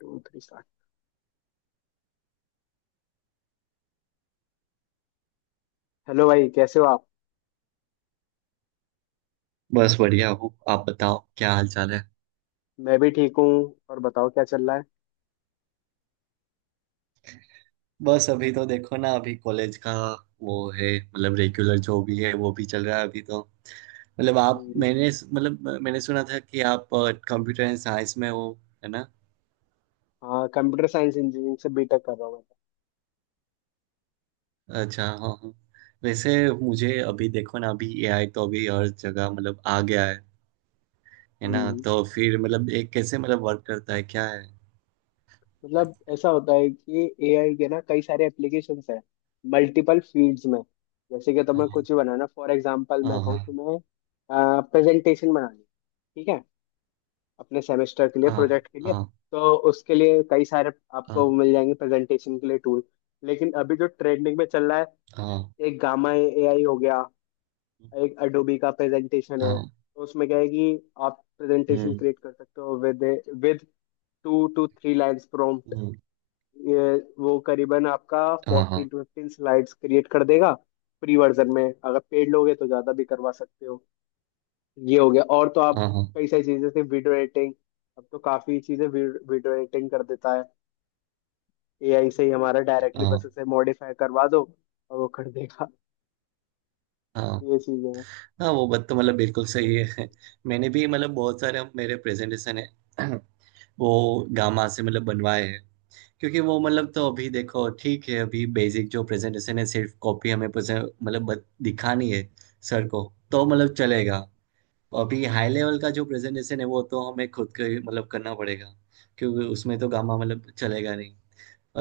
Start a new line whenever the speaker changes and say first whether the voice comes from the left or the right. left: To three start. Hello भाई, कैसे हो आप?
right: बस बढ़िया हूँ। आप बताओ क्या हाल चाल है।
left: मैं भी ठीक हूँ। और बताओ, क्या चल रहा है?
right: बस अभी तो देखो ना, अभी कॉलेज का वो है, मतलब रेगुलर जो भी है वो भी चल रहा है अभी तो। मतलब आप,
left: हम्म।
right: मैंने सुना था कि आप कंप्यूटर एंड साइंस में हो, है ना?
left: हाँ, कंप्यूटर साइंस इंजीनियरिंग से बीटेक कर रहा हूँ मैं।
right: अच्छा हाँ हाँ। वैसे मुझे अभी देखो ना, अभी एआई तो अभी हर जगह मतलब आ गया है ना?
left: हम्म,
right: तो फिर मतलब एक कैसे मतलब वर्क करता है, क्या है?
left: मतलब ऐसा होता है कि एआई के ना कई सारे एप्लीकेशंस हैं मल्टीपल फील्ड्स में। जैसे कि तुम्हें
right: हाँ।
left: कुछ ही बनाना, फॉर एग्जांपल मैं कहूँ,
right: हाँ।
left: तुम्हें प्रेजेंटेशन बनानी है, ठीक है, अपने सेमेस्टर के लिए,
right: हाँ।
left: प्रोजेक्ट के लिए।
right: हाँ।
left: तो उसके लिए कई सारे
right: हाँ,
left: आपको मिल जाएंगे प्रेजेंटेशन के लिए टूल। लेकिन अभी जो ट्रेंडिंग में चल रहा है,
right: हाँ,
left: एक गामा एआई हो गया, एक अडोबी का प्रेजेंटेशन
right: हाँ,
left: है।
right: हाँ,
left: तो उसमें क्या है कि आप प्रेजेंटेशन
right: हम्म।
left: क्रिएट कर सकते हो with with two two three lines prompt.
right: Hmm.
left: ये वो करीबन आपका
right: हाँ। हाँ।
left: 14 से 15 स्लाइड्स क्रिएट कर देगा फ्री वर्जन में। अगर पेड लोगे तो ज़्यादा भी करवा सकते हो। ये हो गया। और तो आप
right: हाँ। हाँ।
left: कई सारी चीज़ें जैसे वीडियो एडिटिंग, अब तो काफ़ी चीज़ें वीडियो एडिटिंग कर देता है एआई से ही हमारा, डायरेक्टली
right: हाँ।
left: बस उसे मॉडिफाई करवा दो और वो कर देगा।
right: हाँ
left: ये चीज़ें हैं।
right: हाँ। वो बात तो मतलब बिल्कुल सही है। मैंने भी मतलब बहुत सारे, अब मेरे प्रेजेंटेशन है वो गामा से मतलब बनवाए हैं। क्योंकि वो मतलब तो अभी देखो, ठीक है, अभी बेसिक जो प्रेजेंटेशन है सिर्फ कॉपी हमें मतलब दिखानी है सर को। तो मतलब चलेगा। अभी हाई लेवल का जो प्रेजेंटेशन है वो तो हमें खुद को ही मतलब करना पड़ेगा। क्योंकि उसमें तो गामा मतलब चलेगा नहीं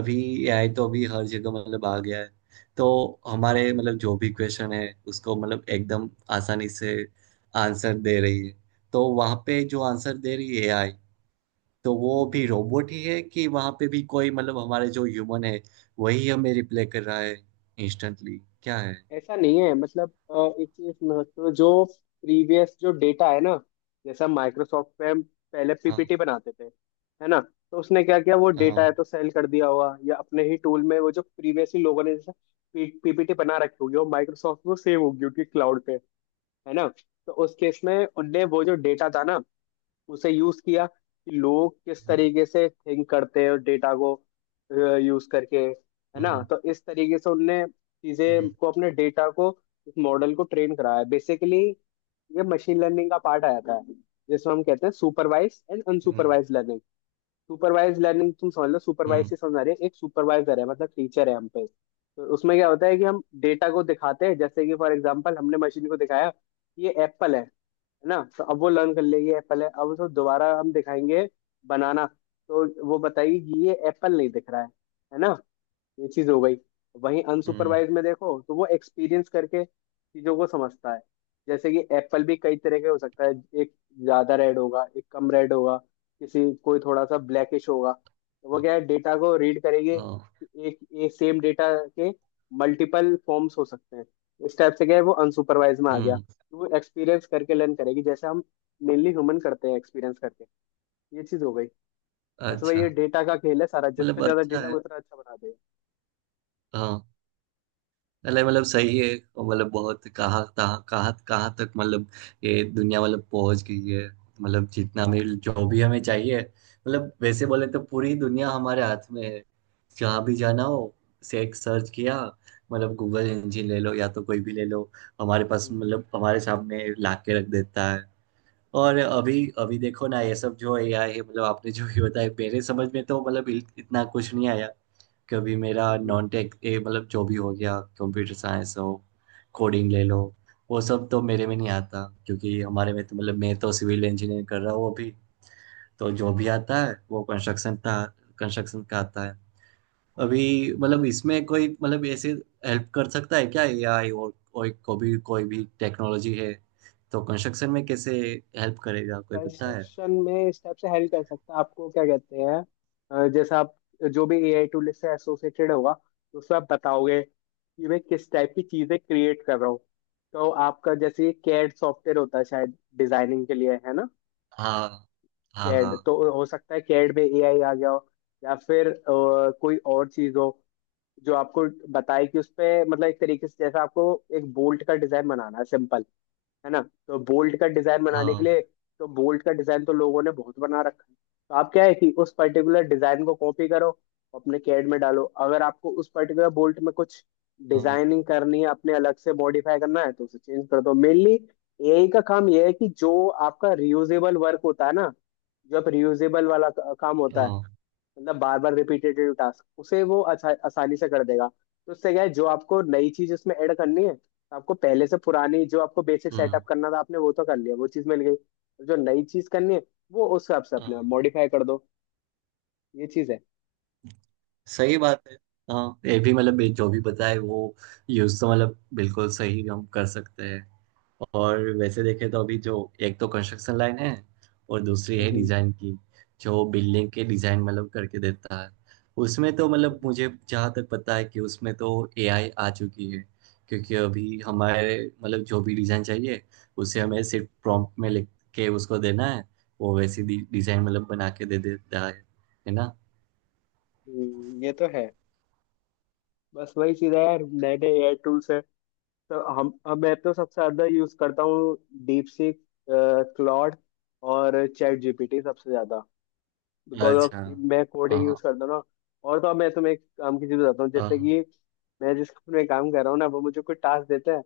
right: अभी। एआई तो अभी हर जगह मतलब आ गया है। तो हमारे मतलब जो भी क्वेश्चन है, उसको मतलब एकदम आसानी से आंसर दे रही है। तो वहाँ पे जो आंसर दे रही है एआई, तो वो भी
left: हम्म।
right: रोबोट ही है कि वहाँ पे भी कोई मतलब हमारे जो ह्यूमन है वही हमें रिप्लाई कर रहा है इंस्टेंटली, क्या है।
left: ऐसा नहीं है, मतलब एक चीज महत्व जो प्रीवियस जो डेटा है ना, जैसा माइक्रोसॉफ्ट पे हम पहले
right: हाँ
left: पीपीटी बनाते थे, है ना? तो उसने क्या किया, वो डेटा है
right: हाँ।
left: तो सेल कर दिया हुआ या अपने ही टूल में। वो जो प्रीवियसली लोगों ने जैसा पीपीटी बना रखी होगी वो माइक्रोसॉफ्ट में सेव होगी उनकी क्लाउड पे, है ना? तो उस केस में उनने वो जो डेटा था ना उसे यूज किया कि लोग किस
right: हम्म।
left: तरीके से थिंक करते हैं डेटा को यूज करके, है ना?
right: हम्म।
left: तो इस तरीके से उनने चीजें
right: हम्म।
left: को अपने डेटा को, इस मॉडल को ट्रेन कराया बेसिकली। ये मशीन लर्निंग का पार्ट आ जाता है जिसमें हम कहते हैं supervise and
right: hmm.
left: Unsupervise learning. Supervise learning तुम समझ लो, सुपरवाइज
right: हम्म।
left: से समझ रहे एक सुपरवाइजर है, मतलब टीचर है हम पे। तो उसमें क्या होता है कि हम डेटा को दिखाते हैं, जैसे कि फॉर एग्जाम्पल हमने मशीन को दिखाया कि ये एप्पल है ना? तो अब वो लर्न कर लेगी एप्पल है। अब उसको दोबारा हम दिखाएंगे बनाना, तो वो बताएगी कि ये एप्पल नहीं दिख रहा है ना? ये चीज हो गई। वहीं
right: हम्म,
left: अनसुपरवाइज में देखो तो वो एक्सपीरियंस करके चीजों को समझता है। जैसे कि एप्पल भी कई तरह के हो सकता है। एक ज्यादा रेड होगा, एक कम रेड होगा, किसी कोई थोड़ा सा ब्लैकिश होगा। तो वो
right: हाँ,
left: क्या है, डेटा को रीड करेगी
right: हाँ,
left: कि एक एक सेम डेटा के मल्टीपल फॉर्म्स हो सकते हैं। इस टाइप से क्या है, वो अनसुपरवाइज में आ गया
right: हम्म,
left: तो वो एक्सपीरियंस करके लर्न करेगी जैसे हम मेनली ह्यूमन करते हैं एक्सपीरियंस करके। ये चीज हो गई। बस वही,
right: अच्छा
left: ये डेटा का खेल है सारा, जिस पे
right: मतलब
left: ज्यादा
right: अच्छा
left: डेटा
right: है।
left: उतना अच्छा बना
right: हाँ। अरे मतलब सही है। और मतलब बहुत, कहाँ तहाँ, कहाँ कहाँ तक मतलब ये दुनिया मतलब पहुंच गई है। मतलब जितना भी जो भी हमें चाहिए, मतलब वैसे बोले तो पूरी दुनिया हमारे हाथ में है। जहाँ भी जाना हो, से एक सर्च किया, मतलब गूगल इंजन ले लो या तो कोई भी ले लो, हमारे पास
left: देगा।
right: मतलब हमारे सामने ला के रख देता है। और अभी अभी देखो ना, ये सब जो एआई है मतलब आपने जो भी बताया मेरे समझ में तो मतलब इतना कुछ नहीं आया कभी। मेरा नॉन टेक ए मतलब जो भी हो गया, कंप्यूटर साइंस हो, कोडिंग ले लो, वो सब तो मेरे में नहीं आता। क्योंकि हमारे में तो मतलब मैं तो सिविल इंजीनियरिंग कर रहा हूँ अभी। तो जो भी आता है वो कंस्ट्रक्शन का आता है। अभी मतलब इसमें कोई मतलब ऐसे हेल्प कर सकता है क्या एआई? और कोई को भी, कोई भी टेक्नोलॉजी है तो कंस्ट्रक्शन में कैसे हेल्प करेगा, कोई पता है?
left: कंस्ट्रक्शन में स्टेप से हेल्प कर सकता है आपको, क्या कहते हैं, जैसे आप जो भी एआई टूल से एसोसिएटेड होगा तो उसमें आप बताओगे कि मैं किस टाइप की चीजें क्रिएट कर रहा हूँ। तो आपका जैसे कैड सॉफ्टवेयर होता है शायद डिजाइनिंग के लिए, है ना?
right: हाँ। हाँ। हाँ।
left: कैड तो हो सकता है कैड में एआई आ गया हो, या फिर कोई और चीज हो जो आपको बताए कि उस पे मतलब एक तरीके से। जैसे आपको एक बोल्ट का डिजाइन बनाना है सिंपल, है ना? तो बोल्ट का डिजाइन बनाने के
right: हाँ।
left: लिए, तो बोल्ट का डिजाइन तो लोगों ने बहुत बना रखा है। तो आप क्या है कि उस पर्टिकुलर डिजाइन को कॉपी करो, अपने कैड में डालो, अगर आपको उस पर्टिकुलर बोल्ट में कुछ
right: हाँ।
left: डिजाइनिंग करनी है अपने अलग से मॉडिफाई करना है तो उसे चेंज कर दो मेनली। एआई का काम यह है कि जो आपका रियूजेबल वर्क होता है ना, जो आप रियूजेबल वाला काम होता है,
right: हाँ।
left: मतलब बार बार रिपीटेटिव टास्क उसे वो अच्छा आसानी से कर देगा। तो उससे क्या है, जो आपको नई चीज उसमें ऐड करनी है, तो आपको पहले से पुरानी जो आपको बेसिक
right: हाँ,
left: सेटअप करना था आपने वो तो कर लिया, वो चीज मिल गई, और जो नई चीज करनी है वो उस हिसाब से
right: हाँ,
left: अपने मॉडिफाई कर दो। ये चीज है।
right: सही बात है। हाँ ये भी मतलब जो भी बताए वो यूज तो मतलब बिल्कुल सही हम कर सकते हैं। और वैसे देखें तो अभी जो, एक तो कंस्ट्रक्शन लाइन है, और दूसरी है
left: हम्म।
right: डिजाइन की, जो बिल्डिंग के डिजाइन मतलब करके देता है। उसमें तो मतलब
left: हम्म।
right: मुझे जहाँ तक पता है कि उसमें तो एआई आ चुकी है। क्योंकि अभी हमारे मतलब जो भी डिजाइन चाहिए, उसे हमें सिर्फ प्रॉम्प्ट में लिख के उसको देना है। वो वैसी डिजाइन मतलब बना के दे देता है ना?
left: हम्म। ये तो है। बस वही चीज है यार, नए नए एआई टूल्स है। तो हम अब, मैं तो सबसे ज्यादा यूज करता हूँ डीप सीक, क्लॉड और चैट जीपीटी सबसे ज्यादा, बिकॉज ऑफ
right: अच्छा
left: मैं कोडिंग
right: हाँ
left: यूज करता हूँ ना। और तो अब मैं तुम्हें एक काम की चीज बताता हूँ, जैसे
right: हाँ।
left: कि मैं जिस कंपनी में काम कर रहा हूँ ना वो मुझे कोई टास्क देता है।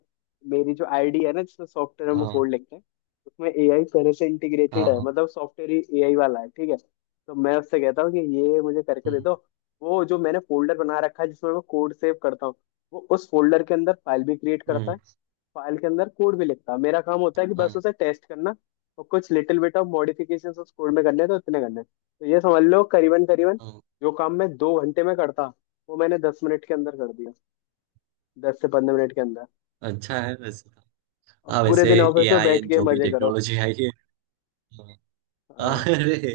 left: मेरी जो आईडी है ना जिसमें सॉफ्टवेयर हम कोड
right: हाँ
left: लिखते हैं, उसमें एआई पहले से इंटीग्रेटेड
right: हाँ।
left: है,
right: हाँ।
left: मतलब सॉफ्टवेयर ही एआई वाला है, ठीक है? तो मैं उससे कहता हूँ कि ये मुझे करके दे
right: हम्म।
left: दो। वो जो मैंने फोल्डर बना रखा है जिसमें मैं कोड सेव करता हूँ, वो उस फोल्डर के अंदर फाइल भी क्रिएट करता
right: हम्म,
left: है, फाइल के अंदर कोड भी लिखता। मेरा काम होता है कि बस
right: हाँ
left: उसे टेस्ट करना और कुछ लिटिल बिट ऑफ मॉडिफिकेशंस उस कोड में करने हैं, तो इतने करने हैं। तो ये समझ लो करीबन करीबन
right: हाँ।
left: जो काम मैं 2 घंटे में करता वो मैंने 10 मिनट के अंदर कर दिया, 10 से 15 मिनट के अंदर।
right: अच्छा है वैसे तो।
left: और
right: हाँ
left: पूरे
right: वैसे
left: दिन
right: ए
left: ऑफिस में
right: आई
left: बैठ के
right: जो भी
left: मजे करो।
right: टेक्नोलॉजी आई है। हाँ,
left: हाँ।
right: अरे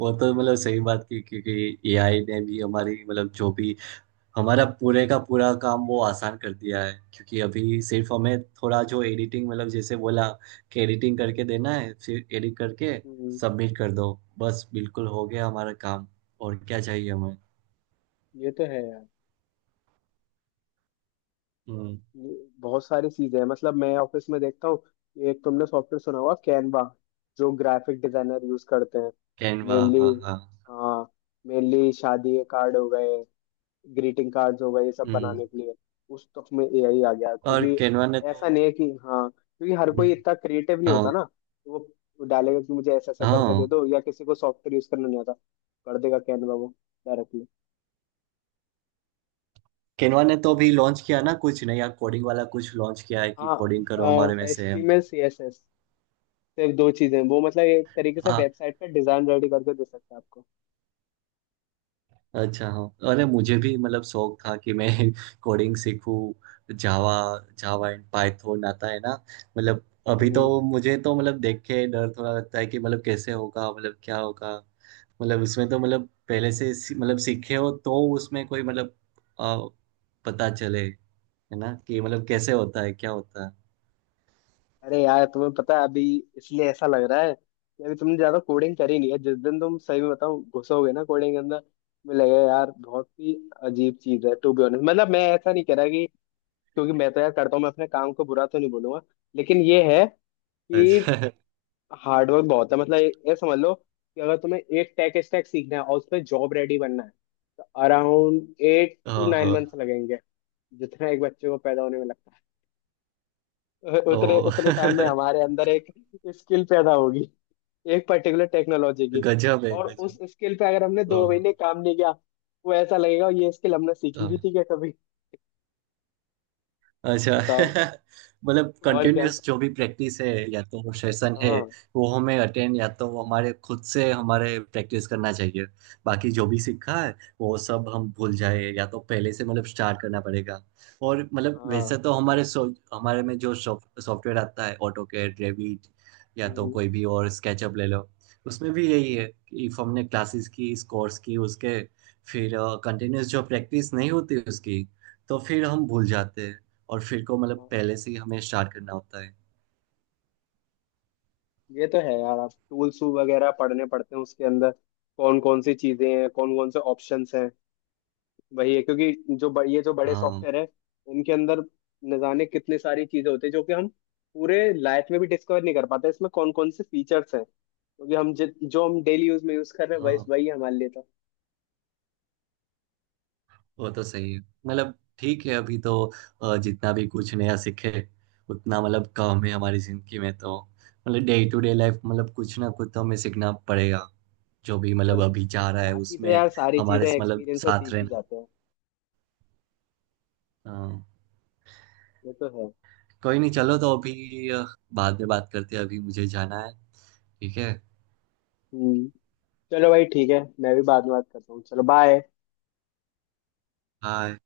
right: वो तो मतलब सही बात की, क्योंकि AI ने भी हमारी मतलब जो भी, हमारा पूरे का पूरा काम वो आसान कर दिया है। क्योंकि अभी सिर्फ हमें थोड़ा जो एडिटिंग मतलब जैसे बोला कि एडिटिंग करके देना है, फिर एडिट करके
left: हम्म।
right: सबमिट कर दो, बस बिल्कुल हो गया हमारा काम। और क्या चाहिए हमें?
left: ये तो है यार।
right: हम्म।
left: ये बहुत सारी चीजें हैं, मतलब मैं ऑफिस में देखता हूँ। एक तुमने सॉफ्टवेयर सुना होगा, कैनवा, जो ग्राफिक डिजाइनर यूज करते हैं
right: कैनवा
left: मेनली।
right: हाँ हाँ।
left: हाँ, मेनली शादी के कार्ड हो गए, ग्रीटिंग कार्ड्स हो गए, ये सब
right: हम्म।
left: बनाने के लिए। उस तक में एआई आ गया,
right: और
left: क्योंकि
right: केनवा ने तो,
left: ऐसा नहीं है कि, हाँ, क्योंकि हर कोई इतना क्रिएटिव नहीं होता
right: हाँ
left: ना, तो वो डालेगा कि मुझे ऐसा ऐसा करके दे
right: हाँ,
left: दो, या किसी को सॉफ्टवेयर यूज करना नहीं आता, कर देगा कैनवा वो डायरेक्टली।
right: केनवा ने तो अभी लॉन्च किया ना कुछ नया, कोडिंग वाला कुछ लॉन्च किया है कि कोडिंग करो हमारे
left: हाँ,
right: में
left: एच
right: से।
left: टी में सी एस एस, सिर्फ दो चीजें, वो मतलब एक तरीके से
right: हाँ।
left: वेबसाइट का डिजाइन रेडी करके दे सकता है आपको।
right: अच्छा हाँ, अरे मुझे भी मतलब शौक था कि मैं कोडिंग सीखूं, जावा। जावा एंड पाइथन आता है ना। मतलब अभी
left: हम्म।
right: तो मुझे तो मतलब देख के डर थोड़ा लगता है कि मतलब कैसे होगा, मतलब क्या होगा। मतलब उसमें तो मतलब पहले से मतलब सीखे हो तो उसमें कोई मतलब अ, पता चले, है ना, कि मतलब कैसे होता है क्या होता है।
left: अरे यार तुम्हें पता है, अभी इसलिए ऐसा लग रहा है कि अभी तुमने ज्यादा कोडिंग करी नहीं है। जिस दिन तुम सही में बताओ घुसोगे ना कोडिंग के अंदर, तुम्हें लगेगा यार बहुत ही अजीब चीज है, टू बी ऑनेस्ट। मतलब मैं ऐसा नहीं कह रहा कि, क्योंकि मैं तो यार करता हूँ, मैं अपने काम को बुरा तो नहीं बोलूंगा। लेकिन ये है कि
right: अच्छा
left: हार्डवर्क बहुत है, मतलब ये समझ लो कि अगर तुम्हें एक टेक स्टैक सीखना है और उसमें जॉब रेडी बनना है तो अराउंड एट टू
right: हाँ
left: नाइन मंथ्स
right: हाँ।
left: लगेंगे। जितना एक बच्चे को पैदा होने में लगता है उतने
right: ओ
left: उतने टाइम में हमारे अंदर एक स्किल पैदा होगी, एक पर्टिकुलर टेक्नोलॉजी की।
right: गजब है
left: और
right: गजब।
left: उस स्किल पे अगर हमने
right: ओ,
left: 2 महीने काम नहीं किया, वो ऐसा लगेगा ये स्किल हमने सीखी भी
right: हाँ
left: थी क्या कभी?
right: अच्छा।
left: बताओ।
right: मतलब
left: और क्या।
right: कंटिन्यूअस जो भी प्रैक्टिस है या तो वो सेशन है
left: हाँ।
right: वो हमें अटेंड, या तो वो हमारे खुद से हमारे प्रैक्टिस करना चाहिए। बाकी जो भी सीखा है वो सब हम भूल
left: हम्म।
right: जाए या तो पहले से मतलब स्टार्ट करना पड़ेगा। और मतलब
left: हाँ।
right: वैसे तो हमारे सो हमारे में जो सॉफ्टवेयर आता है ऑटो कैड, रेविट या तो
left: हम्म।
right: कोई भी, और स्केचअप ले लो। उसमें भी यही है कि इफ हमने क्लासेस की इस कोर्स की, उसके फिर कंटिन्यूअस जो प्रैक्टिस नहीं होती उसकी, तो फिर हम भूल जाते हैं। और फिर को मतलब
left: हाँ।
right: पहले से ही हमें स्टार्ट करना होता है।
left: ये तो है यार, आप टूल्स वगैरह पढ़ने पड़ते हैं उसके अंदर कौन कौन सी चीजें हैं, कौन कौन से ऑप्शंस हैं। वही है, क्योंकि जो ये जो बड़े
right: हाँ।
left: सॉफ्टवेयर है इनके अंदर न जाने कितनी सारी चीजें होती है जो कि हम पूरे लाइफ में भी डिस्कवर नहीं कर पाते इसमें कौन कौन से फीचर्स हैं, क्योंकि हम जो हम डेली यूज में यूज कर रहे हैं वही
right: हाँ
left: वही हमारे लिए तो।
right: वो तो सही है मतलब। ठीक है अभी तो जितना भी कुछ नया सीखे उतना मतलब कम है हमारी जिंदगी में तो। मतलब डे टू डे लाइफ मतलब कुछ ना कुछ तो हमें सीखना पड़ेगा, जो भी
left: और
right: मतलब
left: क्या,
right: अभी जा रहा है
left: बाकी तो
right: उसमें।
left: यार सारी
right: हमारे
left: चीजें
right: मतलब
left: एक्सपीरियंस से
right: साथ
left: सीख ही
right: रहना।
left: जाते हैं।
right: हाँ।
left: ये तो है।
right: कोई नहीं, चलो तो अभी बाद में बात करते हैं, अभी मुझे जाना है। ठीक है।
left: हम्म। चलो भाई ठीक है, मैं भी बाद में बात करता हूँ, चलो बाय।
right: हाँ।